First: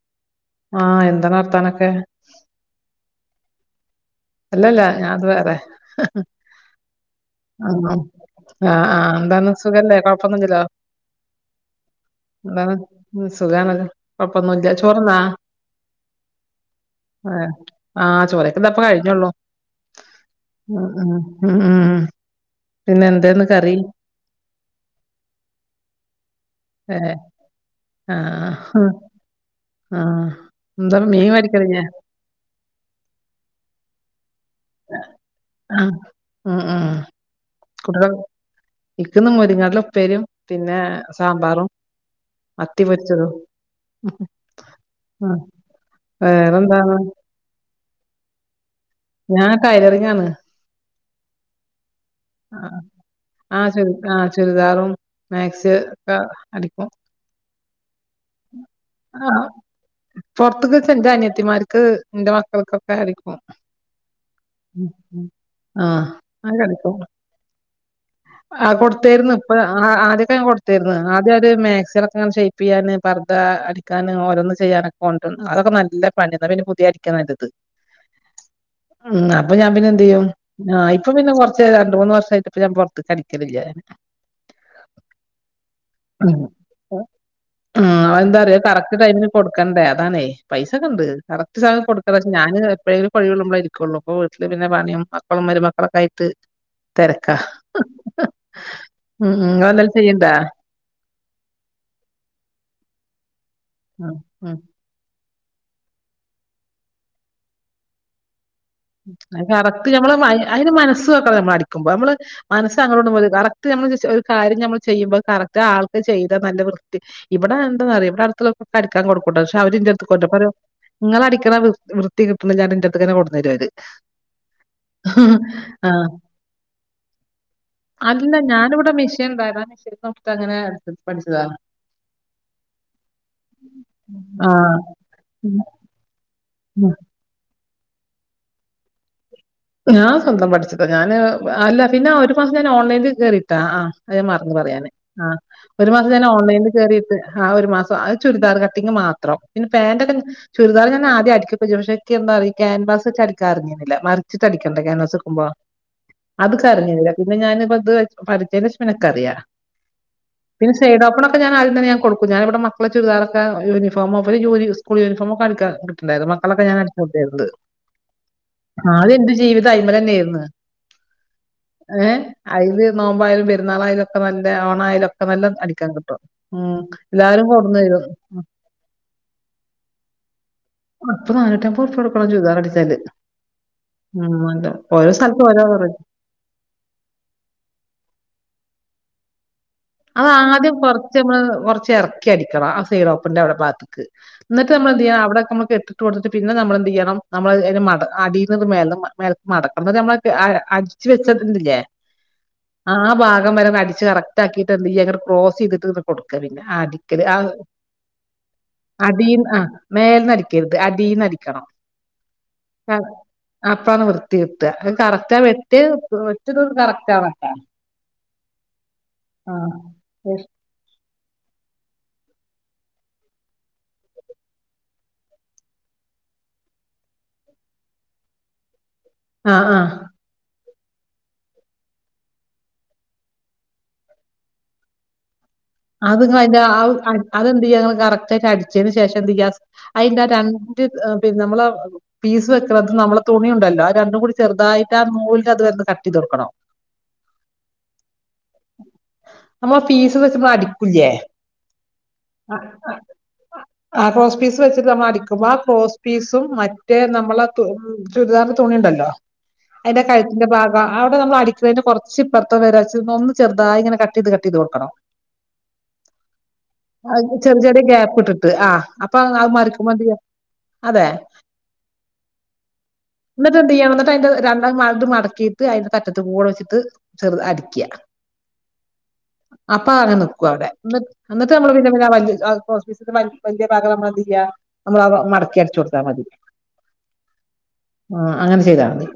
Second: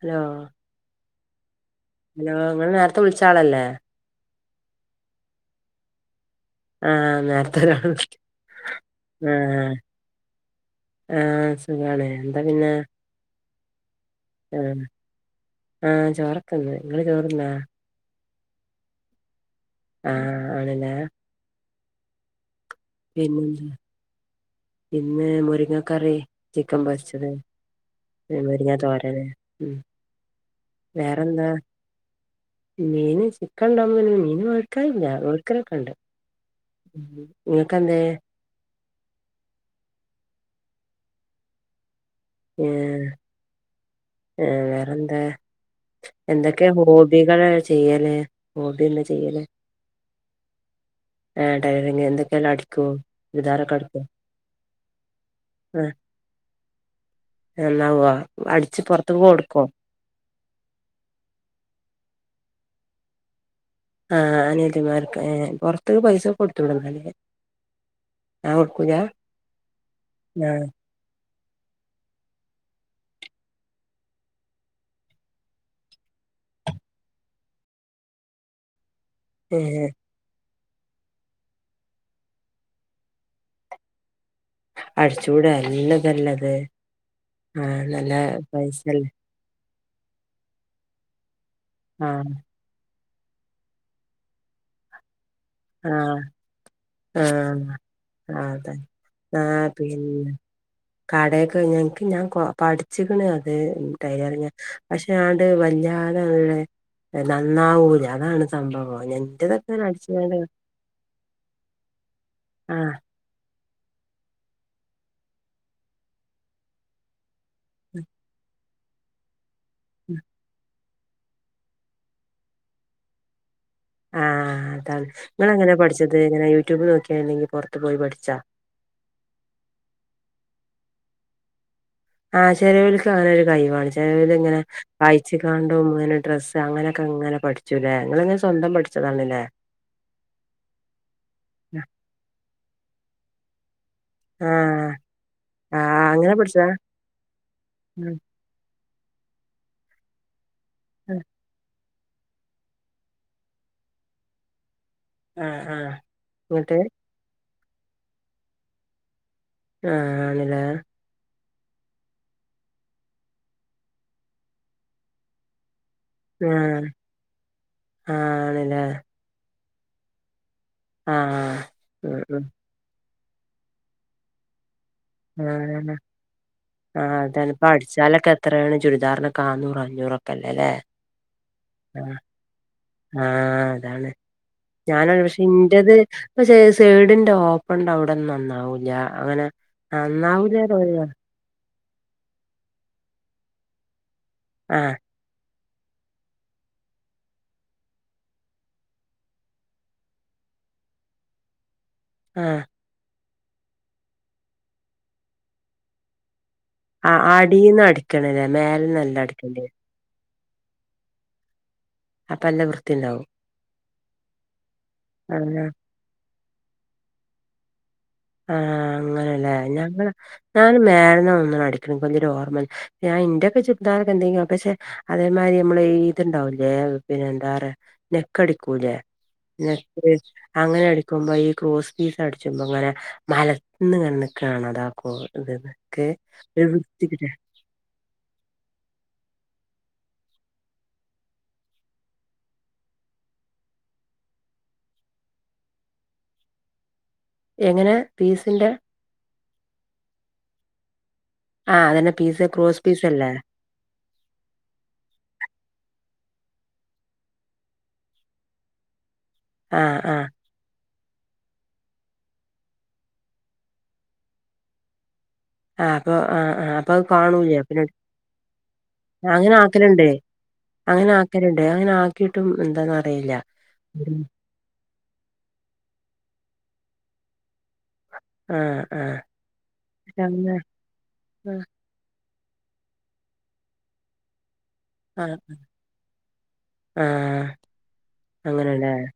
Hello ആഹ് എന്താണ് വർത്താനൊക്കെ? ഹലോ ഇങ്ങൾ നേരത്തെ വിളിച്ചാളല്ലേ അല്ലല്ല ഞാത് വേറെ ആ നെരത്തേരാൾ വിളി ആ ആ എന്താണ് സുഖല്ലേ കൊഴപ്പൊന്നില്ലല്ലോ ആഹ് സുഖാണ് എന്താ പിന്നെ ന്താണ് സുഖാണ് കൊഴപ്പൊന്നും ഇല്ലാ ചോറ് തിന്നോ. ആ ചോർക്കന്ന് നിങ്ങള് ചോർന്നാ. പ്പ കഴിഞ്ഞള്ളൂ ഉം ആണല്ലേ ഉം ഉം ഉം പിന്നെ എന്തേന്ന് കറി? [unintelligible] പിന്നെ മുരിങ്ങ കറി. ചിക്കൻ ഏഹ് പൊരിച്ചത് മെരിങ്ങാ തോരന് ഉ. എന്ത മീൻ മെഡിക്കൽ ഇല്ലേ? മീൻ ചിക്കൻ ഉണ്ടാകുമ്പോൾ പിന്നെ മീൻ വേടിക്കലില്ല വേടിക്കലൊക്കെ ഉണ്ട്. ആഹ് ഉം ഉം നിങ്ങക്കെന്തേ കുട്ടികൾ ഇക്കുന്നു മുരിങ്ങാട്ടില ഉപ്പേരും. പിന്നെ സാമ്പാറും. മത്തി പൊരിച്ചതും ആഹ വേറെന്താ. ആഹ് എന്തൊക്കെയ വേറെന്താണ് ഹോബികള് ചെയ്യല്ഹോബിന്ന്.. ഞാൻ ടൈലറിംഗ് ആണ്. ടൈലറിംഗ് എന്തൊക്കെ അടിക്കും. ആഹ് ചുരിദാറൊക്കെ ചരി അടിക്കോ ആഹ് ചുരിദാർ മാക്സി ഒക്ക അടിക്കു. ന്നാവാ അടിച്ച് പുറത്തേക്ക് കൊടുക്കും. പോർത്തുക്കെ എന്റെ അനിയത്തിമാർക്ക് എന്റെ മക്കൾക്കൊക്കെ അടിക്കും. ആഹ അനിയതിമാർക്ക് ഏ പുറത്ത് പൈസ കൊടുത്ത വിടുന്നല്ലേ.. ആഹ കൊടുത്തായിരുന്നു ഇപ്പൊ ആദ്യക്ക ഞ ആഹ് കൊടുത്തരുന്നു.. [unintelligible] മാക്സികൾ ഒകെ ഷൈപ്പ് ചെയ്യാന്. പർദ്ധ അടിക്കാും ഓരോന്ന് ചെയ്യാനൊക്കെ കൊണ്ട് രും അതൊക്കെ നല്ല പണിയന്ന പിന്നെ പുതിയത് അടിക്കാൻ നല്ലത്. ഉം അപ്പൊ ഞാൻ പിന്നെ ഏഹ് എന്ത് ചെയ്യും. ആഹ് ഇപ്പൊ പിന്നെ കൊറച്ച് രണ്ട മൂന്ന് വർഷമായിട്ട് ഇപ്പ ഞാൻ പുറത്ത്ക്ക് അടിക്കൽ ഇല്ല. അടിച്ചൂടല്ലതല്ലത് ആഹ. അഎന്താറിയോ കറക്റ്റ് ടൈമിന് കൊടുക്കണ്ടേ അതാാണേ പൈസ ക്കെ ഉണ്ട് അ.. സാധം കൊടുക്കണ ആഹ് ഞാന് [unintelligible] ഇരിക്കുള്ളൂ അപ്പൊ വീട്ടില് പിന്നെ പണിയും. മക്കളും മരുമക്കളൊക്കെ ആയിട്ട്. തെരക്കാ ആഹ അതെ ഉം ഉം ആഹ ഇങ്ങളെന്തേലും ചെയ്യ്ണ്ടാ പിന്നെ. കടയൊക്കെ എനിക്ക് ഞാൻ പഠിച്ചിക്കണു അത് ഉം ടൈലറിംഗ് ഉം പക്ഷെ. വല്ലാതെള്ള നന്നാവൂല അതാണ്. സംഭവോ എന്റെ ഇതൊക്കെ അടിച്ച.. അതിന് മനസ്സൊക്കെ നമ്മളടിക്കുമ്പോ നമ്മള് മനസ് ആഹ് അങ്ങോട്ടും ഇങ്ങോട്ടും പോകല്ലേ. നമ്മൾ ഒരു കാര്യം നമ്മൾ ചെയ്യുമ്പോ കറക്റ്റ് ആൾക്ക് ചെയ്താ നല്ല വൃത്തി ഇവിടെ എന്താ.. പറയ ഇവിടെ അടുത്തുള്ള അടിക്കാ കൊടുക്കൂട്ടെ പക്ഷെ അവരിന്റെ അടുത്ത് [unintelligible] നിങ്ങള അടിക്കണ വൃ വൃത്തി കിട്ടുന്നല്ലാന്ന് പറഞ്ഞിട്ട്ന്റെറടുത്തന്നെ കൊണ്ട് തരു അവര്. ആഹ് അതാണ് നിങ്ങൾ എങ്ങനെ ആഹ് പഠിച്ചത് എങ്ങനെ യൂട്യൂബ് നോക്കിയണ്ടെങ്കിൽ പുറത്ത് പോയി പഠിച്ചാ.. ഇവിടെ മിഷൻണ്ട മിഷ അങ്ങനെ പഠിച്ചതാ ആഹ ചെിലവലക്ക് അങ്ങനെ ഒരു കഴിവാണ് ആ ചെലവർഇങ്ങനെ വായിച്ച കാണ്ടും അങ്ങനെ ഡ്രസ്സ്. ഉം. അങ്ങനെയൊക്കെങ്ങനെ പഠിച്ചൂല്ലേ നിങ്ങങ്ങെ സ്വന്തം പഠിച്ചതാണല്ലേ. ഞാൻ സ്വന്തം പഠിച്ചതാ ഞാന് അല്ല പിന്നെ ഒരു മാസം ഞാൻ ഓൺലൈനിൽ കേറിയിട്ടാ ആ. അത് ഞാൻ മറന്ന്പറയാന് ആഹ് ആ ഒരു ആഹ് മാസംഞാൻ അങ്ങനെ പഠിച്ചതാ ഓൺലൈനിൽ കേയറിയിട്ട് ആ ഒരു മാസം ഉം ആത് ചുരിദാർ ക.. കട്ടിംഗ് മാത്രം പിന്നെ പാന്റൊക്കെ ചുരിദാർ ഞാൻ ഉം ആദ്യം അടിക്കും പക്ഷെ. [unintelligible] അറിയോക്ൻവാസ്ഇച്ച് അടി കാൻ അറിഞ്ഞിരുന്നില്ല മറിച്ച്ട്ട്അടിക്ക.. [unintelligible] ആഹ് ആഹ് അത് എന്നിട്ട് അറിഞ്ഞിരുന്നില്ല പിന്നെ ഞാനിപ്പം ഇത് പഠിച്ചതിനു ശേഷം ക്ക് അറിയാ.. ആഹ ആണിലേ. പ്പ ഞാൻ ആദ്യം തന്നെ കൊടുക്കും ഞാൻഇവിടെ മക്കളെ ചുരിദാർ ഒക്കെ യൂണിഫോ ഇവര സ്കൂൾ യൂണിഫോം ഒക്കെ ഇവർയൂണഫോക്കെ.. ണ്ടായത് മക്കളൊക്കെ ഞാൻ അടി ആഹ് [unintelligible] ആണ്ല്ലേ ആദ്യം എന്റെ ജീവിതം അതിമൽതന്നെയായിരുന്നു. ആഹ് ആഹ ഉ ഉ അയില് നോമ്പായാലും പെരുന്നാളായാലുംക്കെ നല്ല ഓണായാലും. ഒക്കെ നല്ല ആ അടിക്കാൻ കിട്ടും ഉം ആ എല്ലാരും അതന്ന ഇപ്പ കൊടുന്നു തരും അടിച്ചാലൊക്കെ എത്രയാണ് ചുരിദാറിനൊക്കെ [unintelligible] പറഞ്ഞ.. പുറക്കല്ലല്ലേ അപ്പം നാന്നൂറ്റി അയ്മ്പൊർ പ്യട്ക്കണം ചുരി ആഹ അതാണ് ഞാന ഓരോ [unintelligible] പക്ഷെ സ്ഥലത്ത് ഓരോ ഇന്റത് [unintelligible] സൈഡിന്റെ ഓപ്പൺണ്ട് അവിടെന്ന നന്നാവൂ ഞാ അങ്ങനെ അത ആദ്യം നന്നാവൂലാറിയ കുറച്ച് നമ്മ [unintelligible] കുറച്ച് ചറക്കി അടിക്കണം ആ സൈഡ ഓപ്പിന്റെ അവിടെ ഭാത്തത്ത്ക്ക് എന്നിട്ട് നമ്മ ആഹ് എന്ത് ചെയ്യ അവിടെ നമ്മ ഇട്ടിട്ട് കൊടുത്തിട്ട് പിന്നെ നമ്മളെന്ത് ചെയ്യണം നമ്മള് അടിന്നത് മ മടക്ക നമ്മള അടിച്ച വെച്ചട്ടണ്ടില്ലേ ആഹ് ആ ഭാഗം വരെ അടിച്ച് കറക്റ്റ് ആക്കിയിട്ട് എന്ത ചെയ്യാ അത് ക്രോസ് ചെയ്തിട്ട് ഇ കൊടുക്കും പിന്നെ ആ അടിക്ക ആഹ് ആ അടീന്ന് അടിക്കണല്ലേ മേലെന്നല്ല അടിന്ന് ആ അടിക്കണ്ടേ മേൽന്ന അടി രുത് അടീന്ന് അടിക്കണം അപ്പ അല്ല വൃത്തി ണ്ടാവും പ്പാണ് വൃത്തി കിട്ടാ അ കറക്റ്റ് ആ വെട്ടി വെട്ടിയതൊന്നും കറക്റ്റാവണ്ട ആഹ അങ്ങനെല്ലേ ഞങ്ങ ഞാൻ മേ ന്നാ തോന്നുണ് അടിക്ക്ണ പ്പം വല്യ ഒരു ഓർമ്മ ഇല്ല. ഞാ ഇന്ററാക്കെ ചുരിദാറ് എന്തെങ്കിലും പക്ഷെ അതേമാതിരി നമ്മ ണ്ടാവൂലേ പിന്നെ എന്താ പറ നെക്കടിക്കൂലേ ആ ആ [unintelligible] അങ്ങനെ അടിക്കുമ്പോ ഈ ക്രോസ് പീസ് അടിച്ച്മ്പൊ ഇങ്ങനെ മലന്ന് ങ്ങനെ നിക്കണ അതാക്ക അത് ങ്ങള് അയിന്റെ ആ അത് എന്തെയ്യാ ങ്ങള് കറക്റ്റ് ആയിട്ട് അടിച്ചതിന് ശേഷം എന്ത് ചെയ്യ അതിന്റെ രണ്ട് നമ്മള പീസ് വെക്കത് നമ്മളെ തുണി ഉണ്ടല്ലോ ആ രണ്ടും കൂടി ചെറുത ട്ട് ആ നൂൽന്റെ അത് ഒന്ന് കട്ടെയ്ത് കൊടുക്കണം എങ്ങനെ ഫീസിന്റെ നമ്മ ഫീസ് വെച്ച്പ അടിക്കൂല്ലേ ആ അതന്നെ പീസ് ക്രോസ് പീസ് അല്ലേ ആ ക്രോസ് പീസ് വെച്ചിട്ട് നമ്മൾ അടിക്കുമ്പോ ആ ക്രോ പീസും മറ്റേ നമ്മള ചുരിദാറിന്റെ തുണി ഉണ്ടല്ലോ ആ അതിന്റെ ആ കഴുത്തിന്റെ ഭാഗം ആവിടെമ്മ അടിക്കുന്നതിന് കൊറച്ച് ഇപ്പറത്തം വരാന്ന് ഒന്ന് ചെറുതായി ഇങ്ങന കട്ട് ചെയ്ത് കട്ട് ചെയ്ത് കൊടുക്കണം ആ അപ്പൊ ആ ആ അപ്പൊ അത് അ ചെറിയ കാണൂലേ ചെറിയ പിന്നെ ഗ്യാപ്പ് ഇട്ടിട്ട് ആ അപ്പൊ അത് അങ്ങനെ മറിക്കുമ്പോ ആക്കലുണ്ട് എന്തെയ്യാ അതെ അങ്ങനെ ആക്കലുണ്ട് അങ്ങനെ ആക്കിയിട്ടും എന്താന്ന് അറിയില്ല എന്നിട്ട് എന്ത് ചെയ്യണം എന്നിട്ട് ഉം. അതിന്റെ രണ്ട ഇത് മടക്കിട്ട് അതിന്റെ അറ്റത്ത് കൂടെ വെച്ചിട്ട് ചെറ അടിക്കുക ആ ആ അപ്പ അ പക്ഷെ ക്കും അങ്ങനെ അവടെ എന്നിട്ട് ആ നമ്മള് പിന്ന വ ഓഫീസി വലിയ ഭാഗം നമ്മളെന്ത് ചെയ്യാ നമ്മളത് മടക്കി അടച്ചു കൊടുത്താൽ മതി ആഹ ആ അങ്ങനെ ചെയ്താ മതി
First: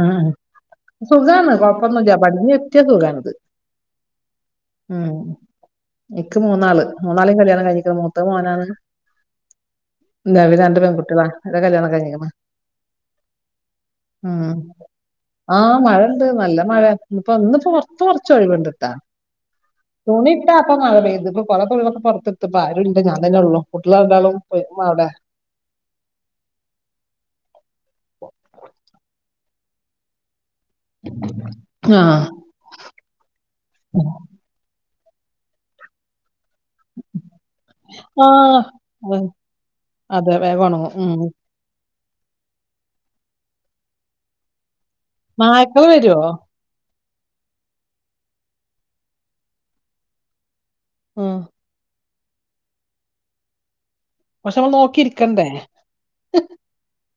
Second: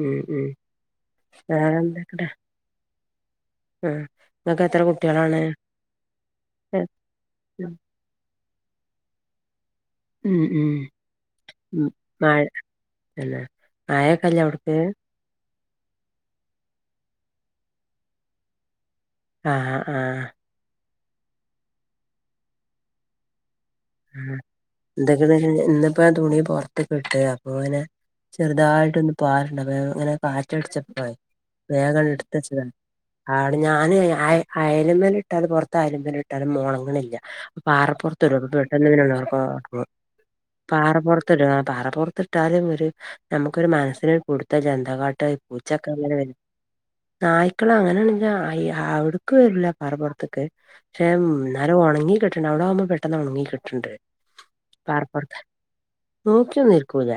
ആ ഉം സുഖമാണ് കുഴപ്പൊന്നില്ലാ വേറെന്തൊക്കെടാ പടിഞ്ഞ വ എത്തിയ സുഖമാണ് ആ നിങ്ങൾക്ക് എത്ര കുട്ടികളാണ് എനിക്ക് മൂന്നാള് മൂന്നാളും കല്യാണം കഴിഞ്ഞിക്ക മൂത്ത മോനാണ് ഉം [unintelligible] ഉം രണ്ട് പെൺകുട്ടികളാ ഒരെ കല്യാണം കെഴിഞ്ഞിക്ക്ണ് എന്നെ മഴ ഒക്കെല്ലേ അവിട്ക്ക് ആഹ് മഴ ഉണ്ട് നല്ല മഴ ഇപ്പ ഇന്ന് ഉപ്പൊ കുറച്ച് ഒഴിവുണ്ട്ട്ടാ ആഹ ആഹ് ആഹ ഇ മഴ പെയ്ത് ഇപ്പ കൊ [unintelligible] പുറത്തെത്ത്പ്പ ആരും ഇല്ലഞാൻ തന്നെ ഉള്ളൂ എന്തൊക്കെയന്ന് വ ഇന്ന്പ്പോ ആ തുണിപുറത്ത് ഇട്ട് അപ്പൊ അങ്ങനെ ചെറുതായിട്ട് ഒന്ന് പാറുണ്ട് അപ്പങ്ങനെ കാ ടിച്ച പോ വേഗം ആഹ് എടുത്തച്ചതാ ആടെ ഞാന് അ ആ ഇട്ടാലും പുറത്ത അയല് മ്മല് ഇട്ടാലും ഒണങ്ങിണില്ല പാറപ്പറത്ത ആഹ് അതെ വേഗം [inaudible] ഒണങ്ങും പാറ ഉം പുറത്ത് ഇട പാറ പുറത്തിട്ടാലും ഒരു നമുക്കൊരു മനസിന പുടുത്ത ഇ കാട്ട നായ്ക്കള് പൂച്ചക്കെ അങ്ങനെ വരോ വരും നായ്ക്കള അങ്ങനെയണെങ്ക അവിടുക്ക് വരില്ല പറപ്പുറത്ത്ക്ക് പക്ഷെ ഉം നേരം ഉണങ്ങി കട്ടിട്ടണ്ട് അവിടെ ആവുമ്പോ പെട്ടെന്ന് ഒണങ്ങി കിട്ടണ്ട് പക്ഷെ നമ്മൾ നോക്കിരിക്കണ്ടേ നോക്കിന്നിരിക്കൂല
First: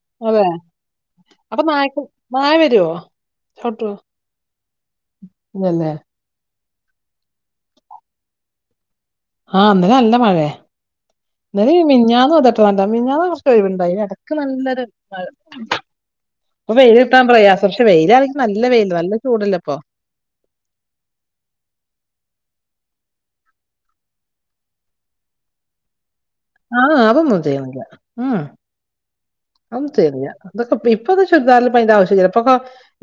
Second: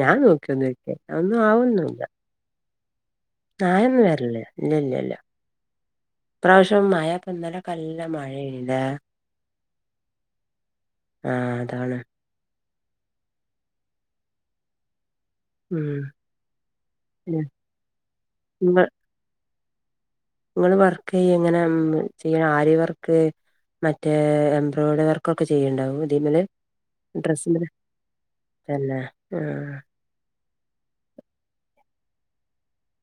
ഞാൻ അതെ നോക്കിന്നിരിക്കൂലാ ഒന്നും അപ്പൊ ആവുന്നുല്ല നായ്ക്ക നായ വരുവോ ചവിട്ടോ നായന്നും വരില്ലേ ഇല്ല ഇല്ല ഇല്ല ഇല്ലല്ലേ ഇ പ്രാവശ്യം മഴപ്പൊ ഇന്നലക്കെ നല്ല മഴ യ്ഞ്ഞില്ലേ ആഹ് ഇന്നലെ നല്ല മഴയ ആഹ് ഇന്നല അതാണ് മിനിഞ്ഞാന്ന് ന്ന കുറച്ച് ഒഴിവുണ്ടായി ഇടക്ക് നല്ലരു ഉം. ഇപ്പൊ വെയില് കിട്ടാൻ ഇങ്ങ പ്രയാസ പക്ഷെ വെയിലാണങ്കും നല്ല വെയില് നല്ല ചൂടല്ല പ്പ നിങ്ങള്ൾ വർക്ക് ചെയ എങ്ങനെ ചെയ്യണം ആര്യ വർക്ക് മറ്റേ എംബ്രോയ്ഡറി വർക്കൊക്കെ ചെയ്യുണ്ടാാവും ആഹ് ഡ്ര അതൊന്നും അല്ല അ തരിയാ അതൊക്ക ഇപ്പൊ ചുരിദാറും പ്പയിൻ്റെ ആവശ്യ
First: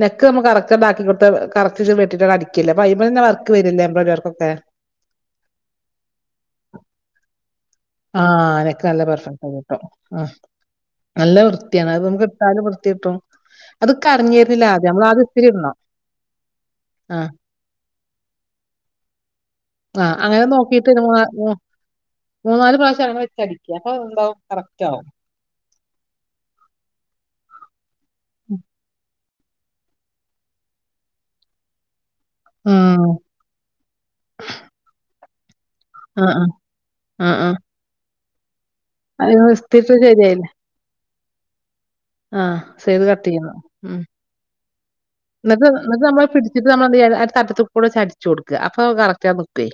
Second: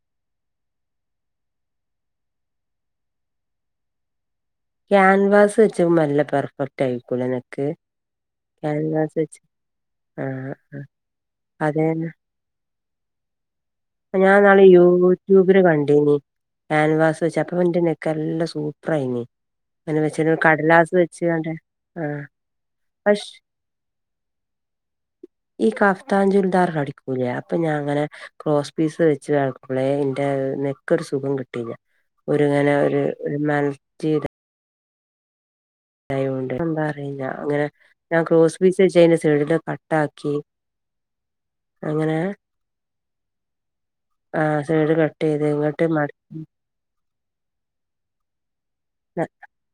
നെക്ക് നമ്മ കറക്കണ്ടാക്കി കൊടു കറ വട്ടിട്ട അടിക്കില്ല അ അ തന്നെ വർക്ക് വരില്ല ക്യാൻവാസ് വെച്ചവും നല്ല പെർഫെക്റ്റ് ആയിക്കോളനക്ക് ആഹ അനൊക്കെ നല്ല പെർഫെക്ട് ആയി കേട്ടോ ആ ആഹ് നല്ല വൃത്തിയാണ് അത് അതന്നെ നമുക്ക് ഇട്ടാലും വൃ ട്ടും ഞാൻ അത്കറിഞ്ഞിരുന്നില്ല ആദ്യം നമ്മളാത് ഇത്തിരി ഇന്നോ കാൻവാസ് വെചപ്പ ൻ്റെ നെക്ക് നല്ല സൂപ്പർായിന് പിെ ആഹ് വെച്ചന് അങ്ങനെ കടലാസ് വെച്ചണ്ട ആ മൂന്ന നാല് പ്രാവശ്യ ആണ വെച്ചടിക്ക അപ്പൊ എന്താവും കറക്റ്റ് ആവും ഈ കാഫ്താഞ്ജുൽദാർ കടിക്കൂലേ അപ്പൊ ഞാൻ അങ്ങനെ ഉം പ വെച്ച ആൾക്കളെ എന്റെ നെക്കൊരു സുഖം കിട്ടിയില്ല ഒരുങ്ങനെ ഒരു ആഹ് മനസ് ചെയത അ ആഹ് ആഹ് എന്താ ആഹ് ആഹ് അങ്ങന ഞാ ക്ര വിസ ചെയ്യുന്ന അയ്മെ സെഡില ഇസ്തിരിട്ട് കട്ടാക്കി അങ്ങനെ ആഹ ചെയ്ത് കത്തിയന്നോ ഉം ആഹ് സൈഡ് കട്ടെയ്ത് എന്നത്ത് ഇങ്ങട്ട് നമ്മള് മടക്കി പിടിച്ചിട്ട് നമ്മൾ തട്ടത്തുപ്പൂടെ ചരിച്ച് കൊടുക്കും അപ്പൊ കറക്റ്റാ നക്കേ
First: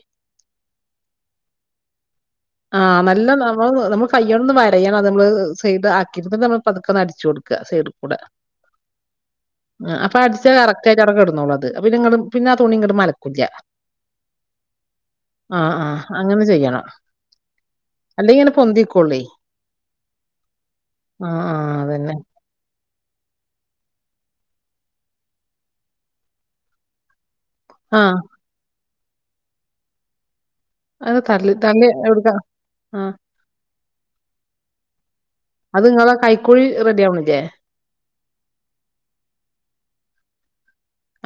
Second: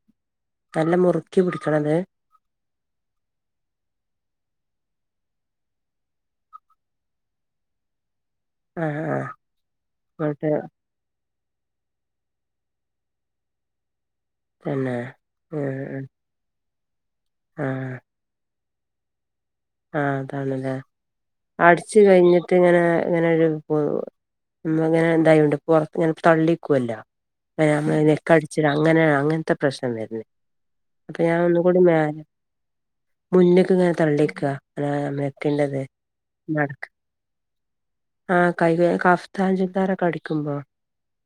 നല്ല മുറുക്കി പിടിക്കണത് ആ നല്ല നമ്മ നമ്മു കയ്യോണ്ട്ന്ന് വരയ അത് നമ്മള് സൈഡ് ആക്കി നമ്മൾ പതുക്കന്ന് അടിച്ചു കൊടുക്ക സൈഡിൽ കൂടെ ആഹ അടിച്ച കറക്ടായിട്ട് അവിടെ കിടന്നോളും അത് അ നി പിന്നെ ആ തുണി ഇങ്ങട്ടും മലക്കൂല്ല തന്നെ ആഹ ആഹ അങ്ങനെ ചെയ്യണം ആഹ പൊന്തിക്കോളും ആഹ അതണല്ലേ ആഹ് അടച്ച് അതന്നെ കഴിഞ്ഞിട്ട് ഇങ്ങനെ അങ്ങനെ ഒരു അങ്ങനെ എന്തായണ്ട്റത്ത് ഇങ്ങനെ തള്ളിക്കുവല്ലോ പിന്നെ നമ്മ ആഹ് നെക്കടിച്ചി അങ്ങനെയ അങ്ങനത്തെ പ്രശ്നം വരുന്നേ അത് അപ്പൊ ഞാൻ തള്ളി ഒന്നുകൂടി തള്ളി മ എടുക്കാം ആഹ് മുന്നേക്ക ഇങ്ങനെ തള്ളിക്കാ നെക്കിന്റത് അത് നിങ്ങളെ കൈക്കോഴി റെഡി ആവണില്ലേ ആഹ കൈക അഫ്താചുരിദാറോക്കെ അടിക്കുമ്പോ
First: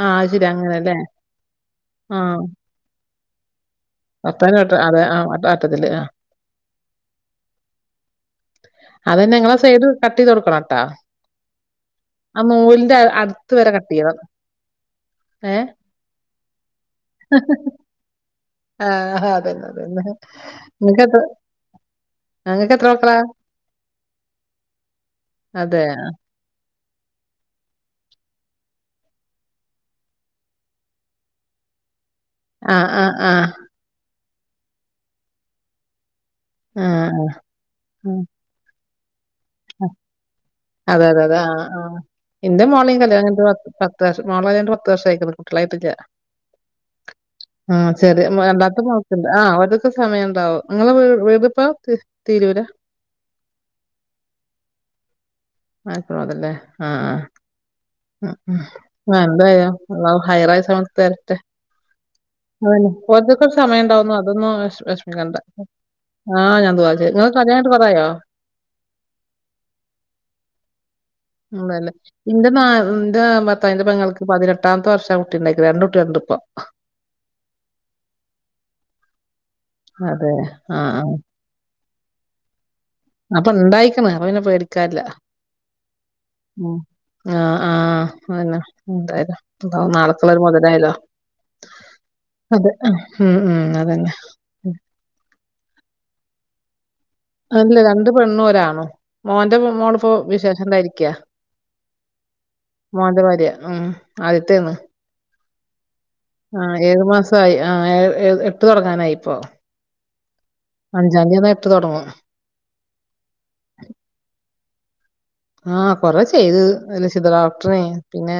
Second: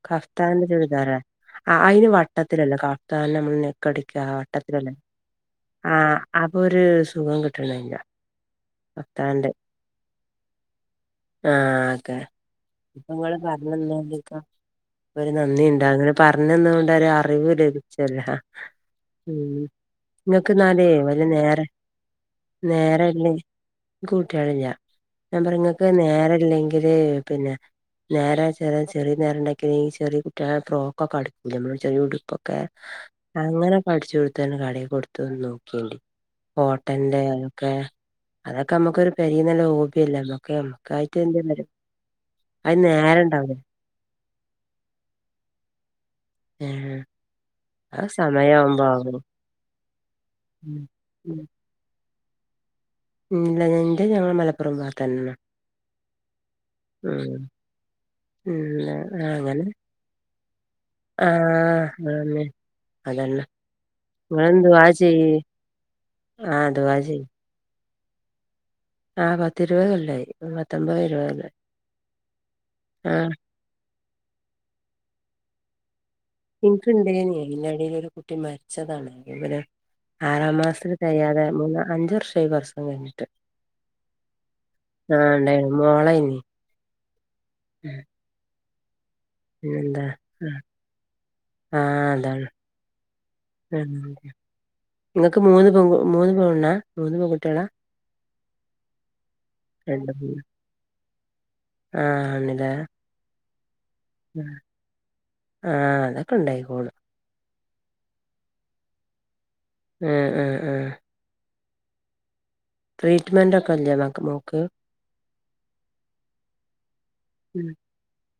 ആഹ് അത് ശരി കഫ്താന്റെ അങ്ങനെല്ലേ ചുരിദാറാ അയിന് ആഹ് വട്ടത്തിലല്ലോ കഫ്താൻ നമ്മള് കടിക്ക വർത്താനം കേട്ട വട്ടത്തിലല്ലേ അതെ ആഹ് വട്ട വട്ടത്തില് ആഹ് ആഹ അപ്പൊ ഒരു സുഖം കിട്ടണല്ല അതന്നെ ഞങ്ങളെ സൈഡ് കട്ട് ചെയ്തു കൊടുക്കണംട്ടാ ആഹ അതെ ആ നൂലിന്റെ ഇപ്പൊ നിങ്ങ അടുത്ത് വരെ കട്ട് ചെയ്യണം പറഞ്ഞന്നക്ക ഒരു നന്ദി ഏഹ് ഉണ്ട അങ്ങനെ പറഞ്ഞന്നുക കൊണ്ടറിവ് ലഭിച്ചല്ലോ ആഹ അ ഉം അതന്ന ഇങ്ങക്ക്ന്നാലേ അതന്നക്ക വല്ല നേര അങ്ങക്ക് എത്ര മക്കള? കുട്ടികളില്ല ഞാൻ പറങ്ങക്ക് നേരെ ഇല്ലെങ്കില് പിന്നെ നേരം ചെറ ചെറിയ കുട്ടികൾ കളിക്കൂലേ നമ്മ ചെറിയ കുട്ട്യോൾ. ഇപ്പൊക്കെ ആഹ് ആഹ് ആഹ് അങ്ങനെ പഠിച്ചു കൊടുത്തന് കടയി കൊടുത്തുന്ന് നോക്കിയാണ്ടി. കോട്ടന്റെ ആഹ് അതൊക്കെ ആഹ് അതൊക്കെ നമ്മുക്കൊരു പെരിന്ന് നല്ല ഹോബില്ലേ ഞമ്മക്ക് അതെ നമുക്കായിട്ട് അതെ അതെ എന്തേ ആഹ് വരു ആഹ് എന്റെ മോളയും കല്യാണം കഴിഞ്ഞിട്ട് പത്ത് വർഷം മോള കഴിഞ്ഞിട്ട് പത്ത് വർഷം ആയിരിക്കുന്നു കുട്ടളായിട്ട് ല്ല ഏഹ് ആഹ അത് ചെറിയ രണ്ടാമത്തെ സമയാവുമ്പോ ആവും മോക്ക്ണ്ട് ആ ഒര്തൊക്കെ സമയം ഉണ്ടാവും ഉം നിങ്ങളെ ഉം വീട് പ്പം തിരൂരാ ഇല്ല ഇന്റെ ഞങ്ങൾ മലപ്പുറം ഭാഗത്തെന്നെ മലപ്പുറം അതല്ലേ ആഹ. ഉ പിന്നെ ഉ എന്തായ് അങ്ങനെ അള്ളാഹു ഹൈറായ സമയത്ത് തരട്ടെ, ആഹ് അതന്നെ അതെന്നെ. അതന്നെ കുറച്ച് സമയം ഉണ്ടാവുന്നു അതൊന്നും ഇങ്ങള് ദുആ ചെയ്യ് വിഷമിക്കണ്ട ആ ഞാൻ ദുആ ചെയ്യാ നിങ്ങൾ കല്യാണം കഴിഞ്ഞിട്ട് കുറേ ആയോ ആ പത്തിരുപത് കൊല്ലായി പത്തൊമ്പത് ഇരുപത് കൊല്ലായി ഉല്ലെ എന്റെ നാ എന്റെ ആഹ് ഭർത്താവിന്റെ പെങ്ങൾക്ക് പതിനെട്ടാമത്തെ വർഷം കുട്ടി ഉണ്ടായിക്ക്ണത് രണ്ടൂകുട്ട്യാൾ ഇണ്ട് ഇൻക്ക് ഇണ്ടേനി അതിന്റെടേൽ ഒരു കുട്ടി മരിച്ചതാണ് അതെ ആറാം മാസത്തിൽ ആഹ് തെയാതെ മൂന്ന് അഞ്ച വർഷമായി കുറ അപ്പൊ ഇണ്ടായിക്കണ അപ്പൊ പിന്നെ പേടിക്കാല്ല ആഹ് ഇണ്ടായിന് മോളേനി ആഹ ഉം ആഹ അല്ല പിന്നെന്താ നാളക്ക്ള്ള ഒരു ആഹ് മുതലായല്ലോ ആഹ് അതാണ് അതെ ഉം ഉം അതന്നെ ഇങ്ങക്ക് മൂന്ന് പെൺകു മൂന്ന് പെണ്ണാ? മൂന്ന് പെൺകുട്ടികളാ അല്ല രണ്ട് പെണ്ണും ഒരാണും മോന്റെ മോള രണ്ട് ഇപ്പം വിശേഷംണ്ടായിരിക്കയാ ആഹന്ന് ലേ- ഉം ആദ്യത്തേന്ന് ആഹ ആ ഏഴു മാസയി ആ ഏ എട്ട് തുടങ്ങാനായി ഇപ്പോ. ഉം ഉം അഞ്ചാം തിയതി വന്നാ എട്ട് തുടങ്ങും. ട്രീറ്റ്മെന്റ് ഒക്കെ ഇല്ലേ മോക്ക്. ആഹ കൊറ ചെയ്തു ലക്ഷിത ഉം ഡോക്ടറേനി പിന്നെ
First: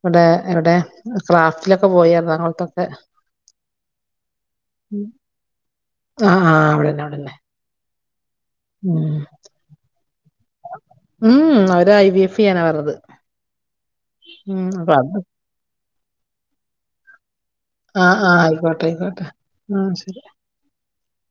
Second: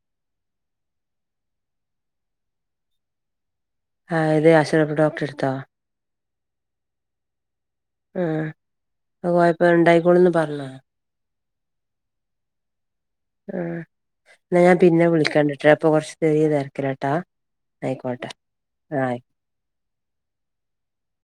ഇവിടെ ഇവിടെ ക്രാഫ്റ്റിലൊക്കെ പോയിരുന്നു എറണാകുളത്തൊക്കെ ആഹ ഇതേ ആശീർവാദ ഡോക്ടറേ എടുത്തോ ആ ആ അവിടന്നെ അവിടന്നെ ആ അ കോയപ്പം ഉണ്ടായിക്കോളുന്ന് പറഞ്ഞോ ഉം അവര് ഐ ബി എഫ് ചെയ്യാനാണ് പറഞ്ഞത്. ആ ഉം എന്നാ ഞാൻ അപ്പൊ പിന്നെ അത് വിളിക്കാണ്ട്ട്ടാ അപ്പൊ കൊറച്ചു ചെറിയ തിരക്കലാട്ടാ. ആഹ ആഹ് ആയിക്കോട്ടെ ആയിക്കോട്ടെ ഉ ശരി